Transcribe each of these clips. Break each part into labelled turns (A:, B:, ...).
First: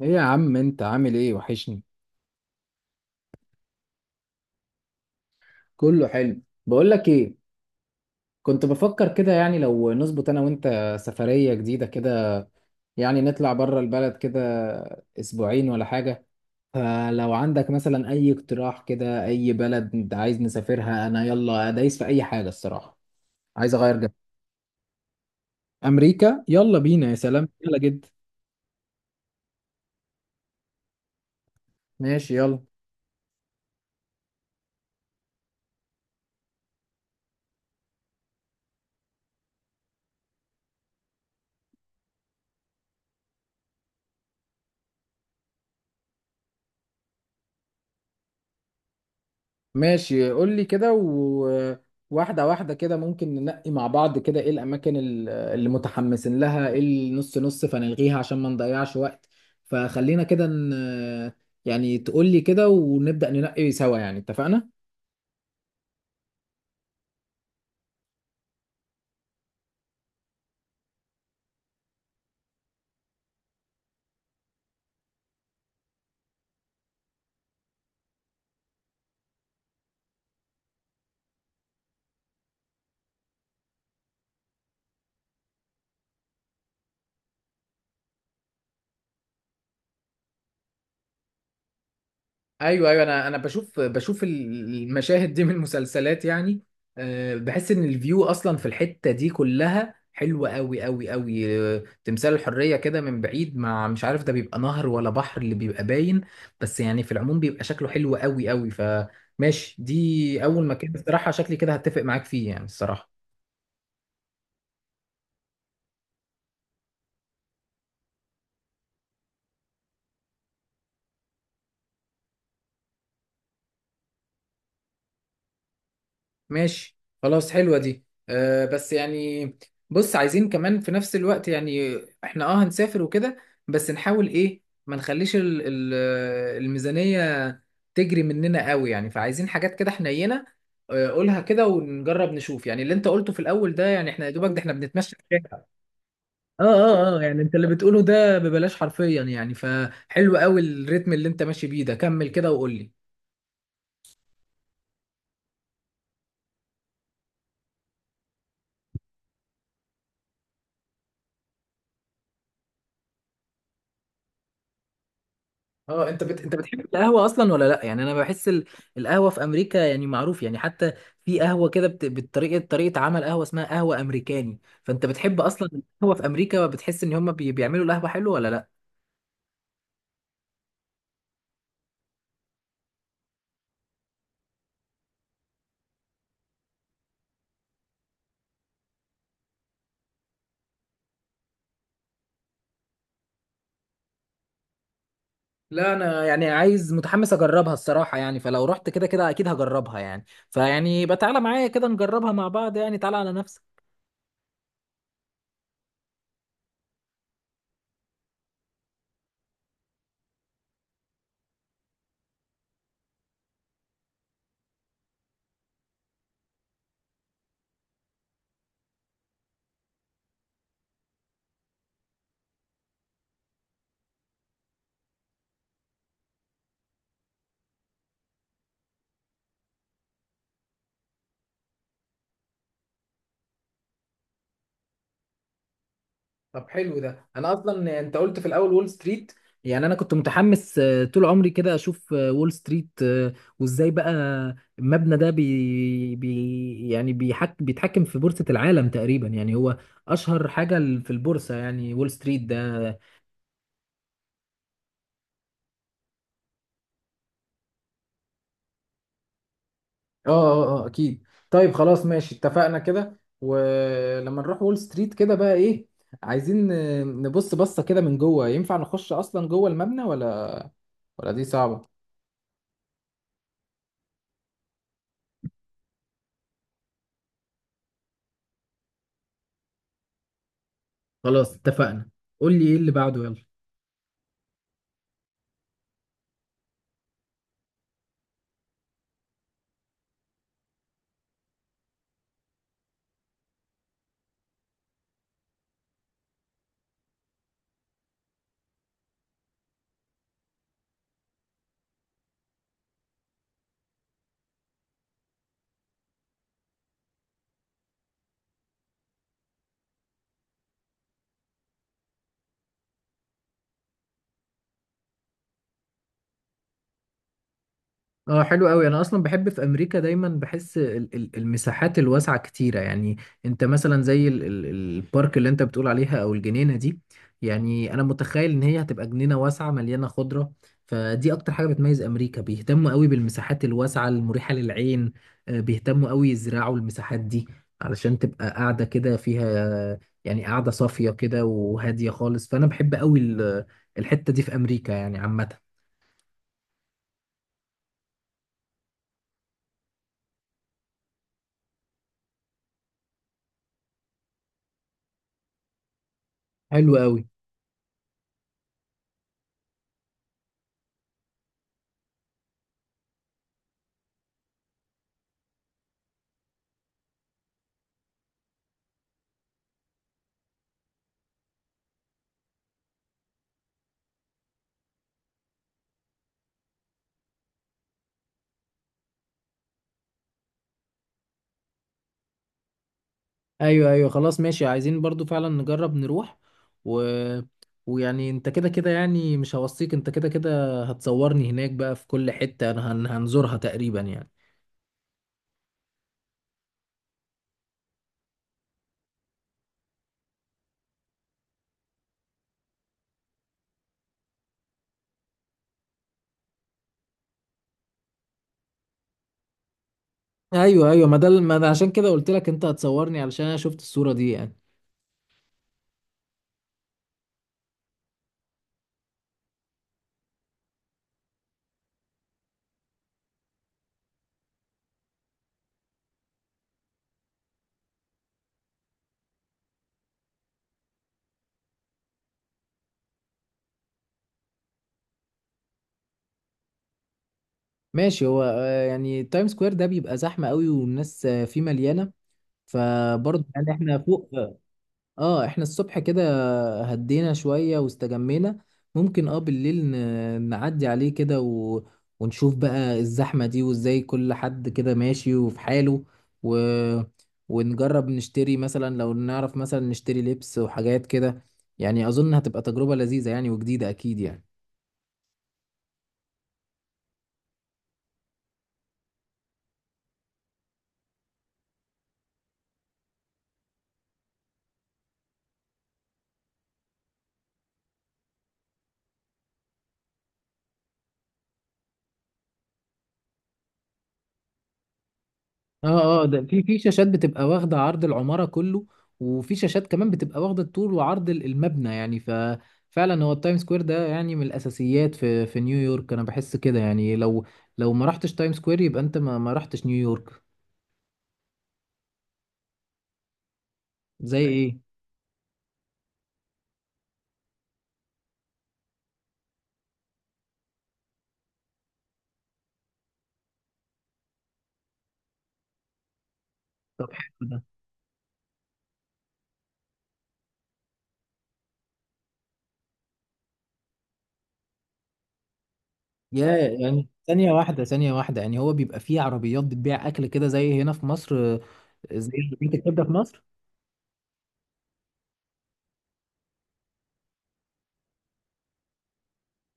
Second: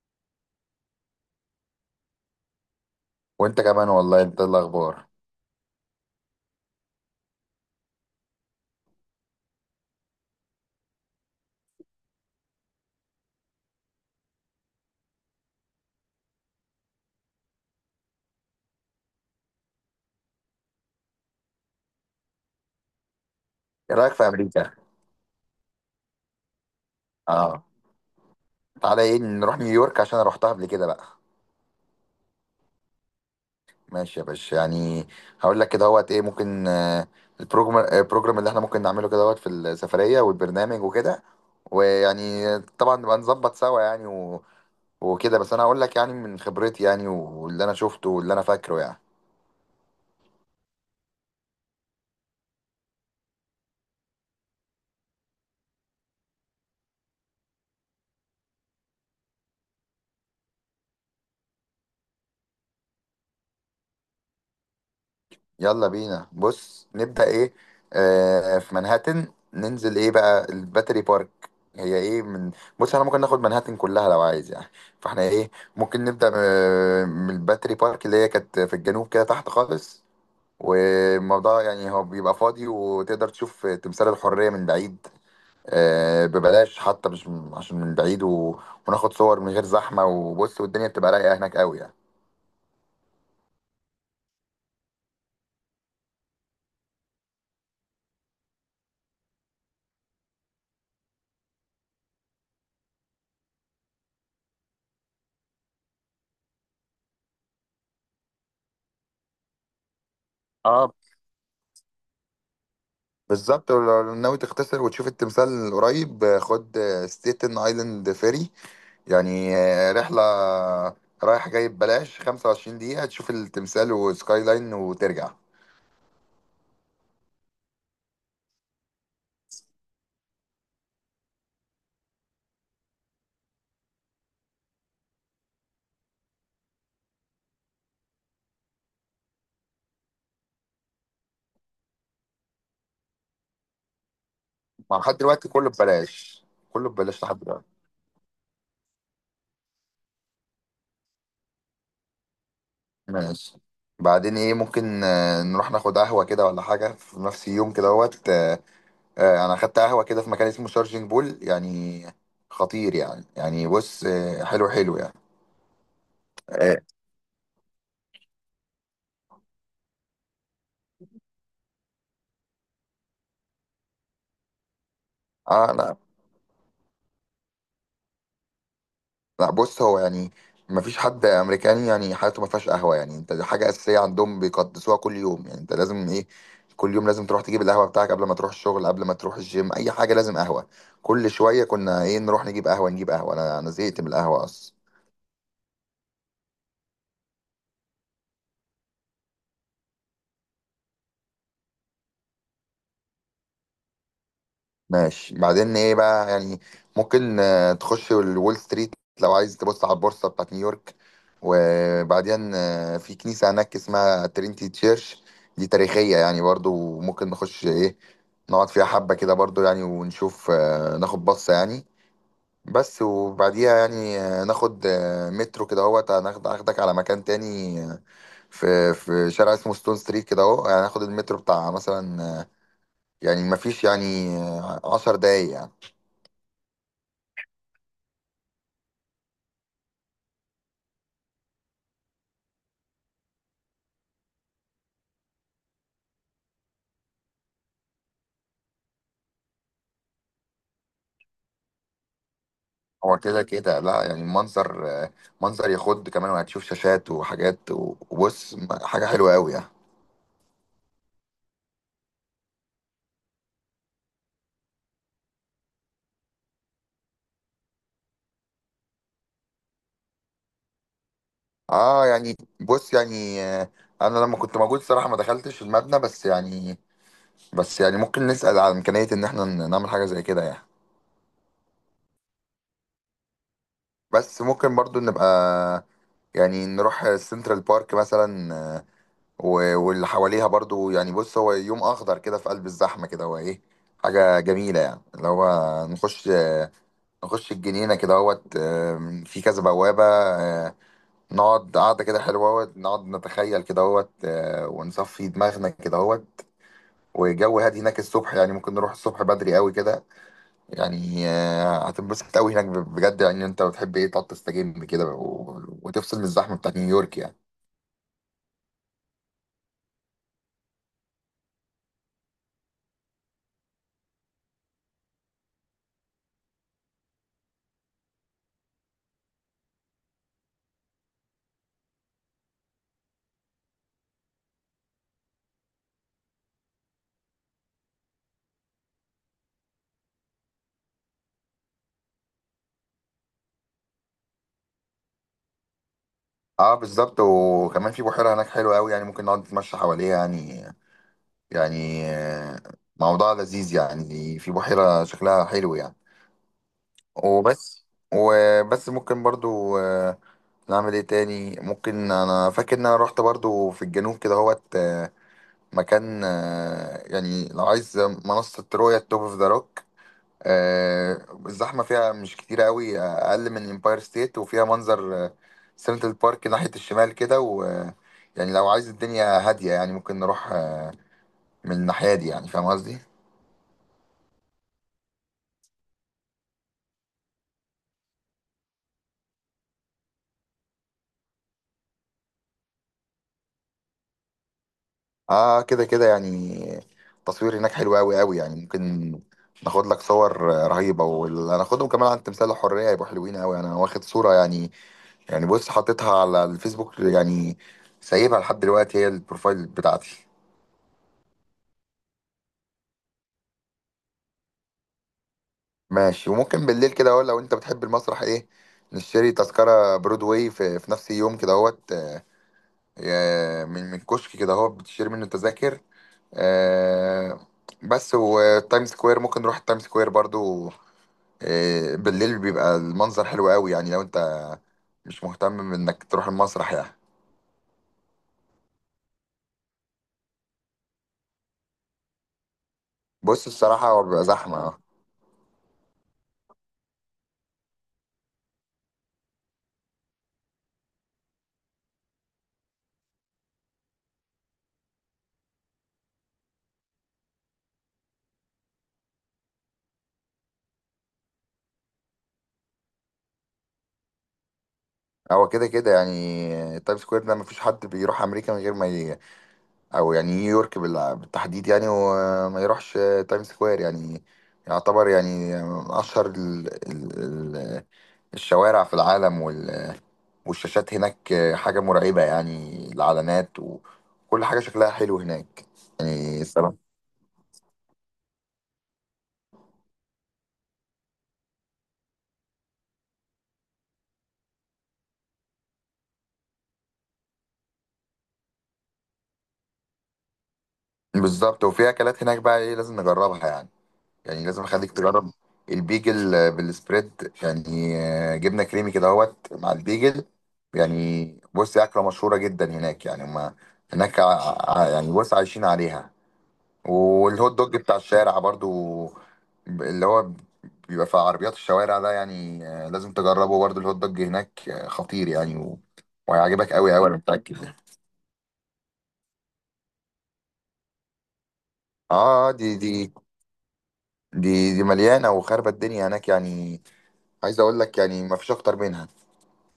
A: ايه يا عم، انت عامل ايه؟ وحشني.
B: وانت كمان والله، انت إيه الاخبار؟
A: كله حلو. بقول لك ايه، كنت بفكر كده يعني لو نظبط انا وانت سفرية جديدة كده. يعني نطلع بره البلد كده، اسبوعين ولا حاجة. فلو عندك مثلا اي اقتراح كده، اي بلد انت عايز نسافرها، انا يلا دايس في اي حاجة الصراحة. عايز اغير
B: ايه
A: جو.
B: رايك في امريكا؟
A: امريكا يلا بينا، يا سلام،
B: اه.
A: يلا جد.
B: تعالى ايه، نروح نيويورك عشان انا رحتها قبل كده بقى.
A: ماشي يلا.
B: ماشي يا باشا يعني. هقول لك كده هوت ايه ممكن. البروجرام اللي احنا ممكن نعمله كده هوت، في السفريه والبرنامج وكده. ويعني طبعا نبقى نظبط سوا يعني و... وكده، بس انا هقول لك يعني من خبرتي يعني، واللي انا شفته واللي انا فاكره يعني.
A: ماشي، قول لي كده، وواحدة واحدة كده ممكن ننقي مع بعض، كده ايه الأماكن اللي متحمسين لها، ايه النص نص فنلغيها عشان ما نضيعش وقت. فخلينا كده يعني تقول لي كده ونبدأ ننقي سوا يعني، اتفقنا؟
B: يلا بينا، بص نبدأ ايه. في منهاتن، ننزل ايه بقى، الباتري بارك. هي ايه من، بص احنا ممكن ناخد منهاتن كلها لو عايز يعني. فاحنا ايه، ممكن نبدأ من الباتري بارك، اللي هي كانت في الجنوب كده تحت خالص. والموضوع يعني هو بيبقى فاضي، وتقدر تشوف تمثال الحرية من بعيد. آه ببلاش حتى، مش عشان من بعيد و... وناخد صور من غير زحمة، وبص والدنيا بتبقى رايقة هناك قوي
A: ايوه ايوه، انا بشوف المشاهد دي من المسلسلات يعني. بحس ان الفيو اصلا في الحته دي كلها حلوه قوي قوي قوي. تمثال الحريه كده من بعيد، مع مش عارف ده بيبقى نهر ولا بحر اللي بيبقى باين، بس يعني في العموم بيبقى شكله حلو قوي قوي. فماشي، دي اول
B: يعني.
A: مكان الصراحه شكلي كده هتفق معاك فيه يعني الصراحه.
B: بالظبط، ولو ناوي تختصر وتشوف التمثال قريب، خد ستيتن ايلاند فيري، يعني رحلة رايح جاي ببلاش، 25 دقيقة تشوف التمثال وسكاي لاين وترجع.
A: ماشي خلاص، حلوة دي. أه، بس يعني بص، عايزين كمان في نفس الوقت يعني احنا هنسافر وكده، بس نحاول ايه ما نخليش ال الميزانية تجري مننا قوي يعني، فعايزين حاجات كده حنينة. قولها كده، ونجرب نشوف يعني اللي انت قلته في الاول ده، يعني احنا يا دوبك ده احنا
B: مع
A: بنتمشى
B: لحد
A: في
B: دلوقتي
A: الشارع.
B: كله ببلاش.
A: اه
B: كله
A: اه اه،
B: ببلاش لحد
A: يعني انت
B: دلوقتي.
A: اللي بتقوله ده ببلاش حرفيا يعني، فحلو قوي الريتم اللي انت ماشي بيه ده، كمل كده وقول لي.
B: ماشي. بعدين ايه ممكن، نروح ناخد قهوة كده ولا حاجة في نفس اليوم كده اهوت. انا اخدت قهوة كده في مكان اسمه شارجنج بول، يعني خطير يعني. يعني بص، حلو حلو يعني.
A: اه، انت بتحب القهوه اصلا ولا لا؟ يعني انا بحس القهوه في امريكا يعني معروف يعني. حتى في قهوه كده طريقه عمل قهوه اسمها قهوه امريكاني. فانت بتحب اصلا
B: انا
A: القهوه في امريكا؟ بتحس ان هم بيعملوا القهوه حلو ولا لا؟
B: لا، بص هو يعني ما فيش حد امريكاني يعني حياته ما فيهاش قهوه، يعني انت دي حاجه اساسيه عندهم، بيقدسوها كل يوم. يعني انت لازم ايه، كل يوم لازم تروح تجيب القهوه بتاعك قبل ما تروح الشغل، قبل ما تروح الجيم، اي حاجه لازم قهوه. كل شويه كنا ايه، نروح نجيب قهوه نجيب قهوه. انا زهقت من القهوه اصلا.
A: لا، انا يعني عايز متحمس اجربها الصراحه يعني. فلو رحت كده كده اكيد هجربها يعني. فيعني يبقى تعالى معايا كده نجربها مع بعض يعني، تعالى على نفسك.
B: ماشي. بعدين ايه بقى يعني، ممكن تخش الول ستريت لو عايز تبص على البورصة بتاعت نيويورك. وبعدين في كنيسة هناك اسمها ترينتي تشيرش، دي تاريخية يعني برضو. ممكن نخش ايه، نقعد فيها حبة كده برضو يعني، ونشوف ناخد بصة يعني. بس وبعديها يعني، ناخد مترو كده اهوت، هناخد اخدك على مكان تاني. في شارع اسمه ستون ستريت كده اهو، يعني هناخد المترو بتاع مثلا، يعني مفيش يعني 10 دقايق يعني.
A: طب حلو ده. انا اصلا انت قلت في الاول وول ستريت، يعني انا كنت متحمس طول عمري كده اشوف وول ستريت. وازاي بقى المبنى ده بي بي يعني بيتحكم في بورصة العالم تقريبا يعني. هو اشهر حاجة في البورصة يعني وول ستريت ده.
B: هو كده كده، لا يعني المنظر منظر يخض كمان، وهتشوف شاشات وحاجات وبص حاجة حلوة قوي يعني.
A: اه اه اه، اكيد. طيب خلاص ماشي، اتفقنا كده. ولما نروح وول ستريت كده بقى ايه، عايزين نبص بصة كده من جوه، ينفع نخش اصلا جوه المبنى ولا دي صعبة؟
B: اه يعني بص يعني، انا لما كنت موجود صراحة ما دخلتش المبنى، بس يعني بس يعني ممكن نسأل على إمكانية ان احنا نعمل حاجة زي كده يعني.
A: خلاص اتفقنا. قول لي ايه اللي بعده يلا.
B: بس ممكن برضو نبقى يعني نروح سنترال بارك مثلا، واللي حواليها برضو يعني. بص هو يوم اخضر كده في قلب الزحمة كده، هو ايه حاجة جميلة يعني، اللي هو نخش نخش الجنينة كده اهوت. في كذا بوابة. نقعد قعدة كده حلوة اهوت، نقعد نتخيل كده اهوت، ونصفي دماغنا كده اهوت. وجو هادي هناك الصبح، يعني ممكن نروح الصبح بدري قوي كده، يعني هتنبسط قوي هناك بجد يعني. انت بتحب ايه تقعد تستجم كده، وتفصل من الزحمة بتاعت نيويورك يعني.
A: اه حلو قوي. انا اصلا بحب في امريكا، دايما بحس المساحات الواسعه كتيره يعني. انت مثلا زي البارك اللي انت بتقول عليها، او الجنينه دي، يعني انا متخيل ان هي هتبقى جنينه واسعه مليانه خضره. فدي اكتر حاجه بتميز امريكا، بيهتموا قوي بالمساحات الواسعه المريحه للعين. بيهتموا قوي يزرعوا المساحات دي علشان تبقى قاعده كده فيها، يعني قاعده صافيه كده وهاديه خالص. فانا بحب قوي الحته دي في امريكا يعني عامه.
B: اه بالظبط. وكمان في بحيرة هناك حلوة قوي يعني، ممكن نقعد نتمشى حواليها يعني. يعني موضوع لذيذ يعني، في بحيرة شكلها حلو يعني.
A: حلو قوي.
B: وبس. وبس ممكن برضو نعمل ايه تاني. ممكن انا فاكر ان انا رحت برضو في الجنوب كده هوت، مكان يعني لو عايز منصة رؤية، توب اوف ذا روك. الزحمة فيها مش كتير قوي، اقل من امباير ستيت، وفيها منظر سنترال بارك ناحية الشمال كده. و يعني لو عايز الدنيا هادية يعني، ممكن نروح من الناحية دي يعني، فاهم قصدي.
A: ايوه ايوه، خلاص ماشي، عايزين برضو فعلا نجرب نروح. و... ويعني انت كده كده يعني مش هوصيك، انت كده كده هتصورني هناك بقى في كل حتة انا هنزورها تقريبا يعني.
B: اه كده كده يعني، التصوير هناك حلو قوي قوي يعني. ممكن ناخد لك صور رهيبة، واللي هناخدهم كمان عن تمثال الحرية يبقوا حلوين قوي. انا واخد صورة يعني، يعني بص حطيتها على الفيسبوك يعني، سايبها لحد دلوقتي هي البروفايل بتاعتي.
A: ايوه ايوه، ما ده ما ده عشان كده قلت لك انت هتصورني، علشان انا شفت الصورة دي يعني.
B: ماشي. وممكن بالليل كده اهو، لو انت بتحب المسرح ايه، نشتري تذكرة برودواي في نفس اليوم كده اهوت، من كشك كده اهو بتشتري منه تذاكر. آه، بس. وتايم سكوير ممكن نروح التايم سكوير برضو. بالليل بيبقى المنظر حلو قوي، يعني لو انت مش مهتم انك تروح المسرح يعني.
A: ماشي. هو يعني تايم سكوير ده بيبقى زحمة قوي، والناس فيه مليانة، فبرضه
B: بص
A: يعني
B: الصراحة
A: احنا
B: هو بيبقى
A: فوق.
B: زحمة، اه.
A: اه، احنا الصبح كده هدينا شوية واستجمينا، ممكن بالليل نعدي عليه كده ونشوف بقى الزحمة دي، وازاي كل حد كده ماشي وفي حاله. و... ونجرب نشتري مثلا، لو نعرف مثلا نشتري لبس وحاجات كده. يعني أظن هتبقى تجربة لذيذة يعني، وجديدة أكيد يعني.
B: هو كده كده يعني، تايم سكوير ده مفيش حد بيروح أمريكا من غير ما أو يعني نيويورك بالتحديد يعني، وما يروحش تايم سكوير. يعني يعتبر يعني من أشهر ال... الشوارع في العالم. والشاشات هناك حاجة مرعبة يعني، الإعلانات وكل حاجة شكلها حلو هناك
A: اه اه،
B: يعني،
A: ده في
B: الصراحة.
A: في شاشات بتبقى واخده عرض العماره كله، وفي شاشات كمان بتبقى واخده الطول وعرض المبنى يعني. ففعلا هو التايم سكوير ده يعني من الاساسيات في نيويورك. انا بحس كده يعني لو ما رحتش تايم سكوير يبقى انت ما رحتش نيويورك.
B: بالظبط. وفي اكلات هناك بقى ايه لازم نجربها يعني. يعني
A: زي
B: لازم
A: ايه؟
B: اخليك تجرب البيجل بالسبريد يعني، جبنه كريمي كده اهوت مع البيجل يعني. بص اكله مشهوره جدا هناك يعني، ما هناك يعني بص عايشين عليها.
A: طب حلو
B: والهوت
A: ده.
B: دوج بتاع الشارع برضو، اللي هو بيبقى في عربيات الشوارع ده يعني، لازم تجربه برضو الهوت دوج هناك، خطير يعني و... وهيعجبك قوي قوي
A: يعني
B: انا
A: ثانيه
B: متاكد.
A: واحده ثانيه واحده، يعني هو بيبقى فيه عربيات بتبيع اكل كده زي هنا في مصر؟ زي
B: اه دي
A: عربية
B: دي
A: الكبده في مصر.
B: دي دي مليانه وخربت الدنيا هناك يعني، عايز اقول لك يعني ما فيش اكتر منها.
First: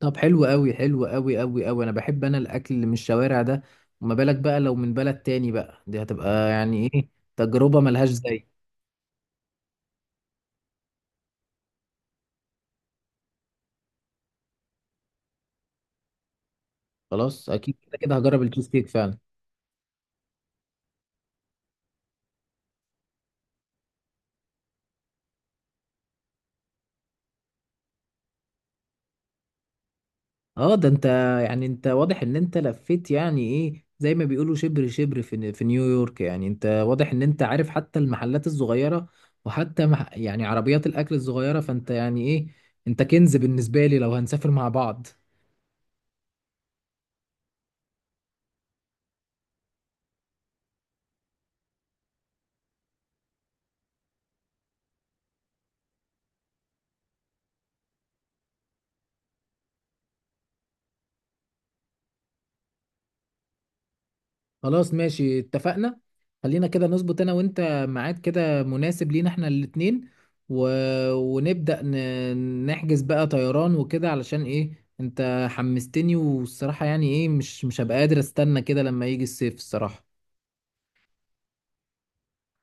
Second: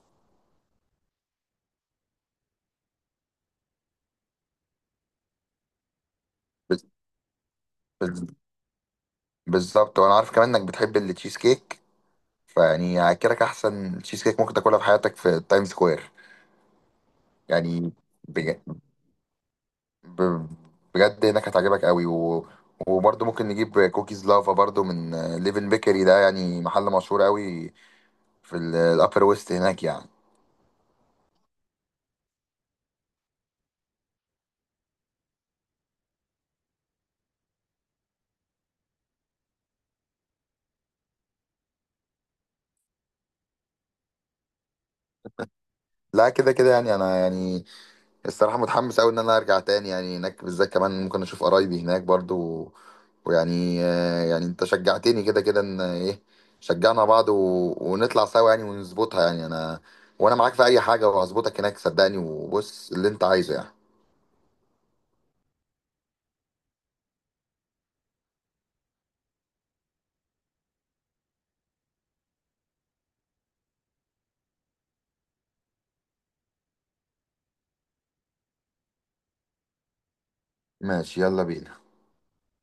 A: طب حلو قوي، حلو قوي قوي قوي. انا بحب انا الاكل اللي من الشوارع ده، وما بالك بقى لو من بلد تاني بقى، دي هتبقى
B: بز-
A: يعني ايه، تجربة ملهاش
B: بز-
A: زي.
B: بالظبط. وانا عارف كمان انك بتحب التشيز كيك، فيعني هاكلك احسن تشيز كيك ممكن تاكلها في حياتك في تايم سكوير
A: خلاص اكيد
B: يعني.
A: كده كده هجرب
B: بج-
A: التشيز كيك فعلا.
B: ب- بجد هناك هتعجبك قوي و... وبرضه ممكن نجيب كوكيز لافا برضه من ليفن بيكري ده، يعني محل مشهور قوي في الابر ويست هناك يعني.
A: اه، ده انت يعني انت واضح ان انت لفيت، يعني ايه زي ما بيقولوا شبر شبر في نيويورك. يعني انت واضح ان انت عارف حتى المحلات الصغيرة، وحتى يعني عربيات الاكل الصغيرة. فانت يعني ايه، انت كنز بالنسبة لي لو هنسافر مع بعض.
B: لا كده كده يعني، انا يعني الصراحة متحمس أوي إن أنا أرجع تاني يعني، هناك بالذات كمان ممكن أشوف قرايبي هناك برضو. ويعني يعني أنت شجعتني كده كده، إن إيه شجعنا بعض و... ونطلع سوا يعني ونظبطها يعني. أنا وأنا معاك في أي حاجة، وهظبطك هناك صدقني، وبص اللي أنت عايزه يعني.
A: خلاص ماشي اتفقنا. خلينا كده نظبط انا وانت ميعاد كده مناسب لينا احنا الاتنين، و... ونبدأ نحجز بقى طيران وكده، علشان ايه انت حمستني، والصراحة يعني ايه مش هبقى قادر استنى كده لما يجي الصيف الصراحة.
B: ماشي يلا بينا.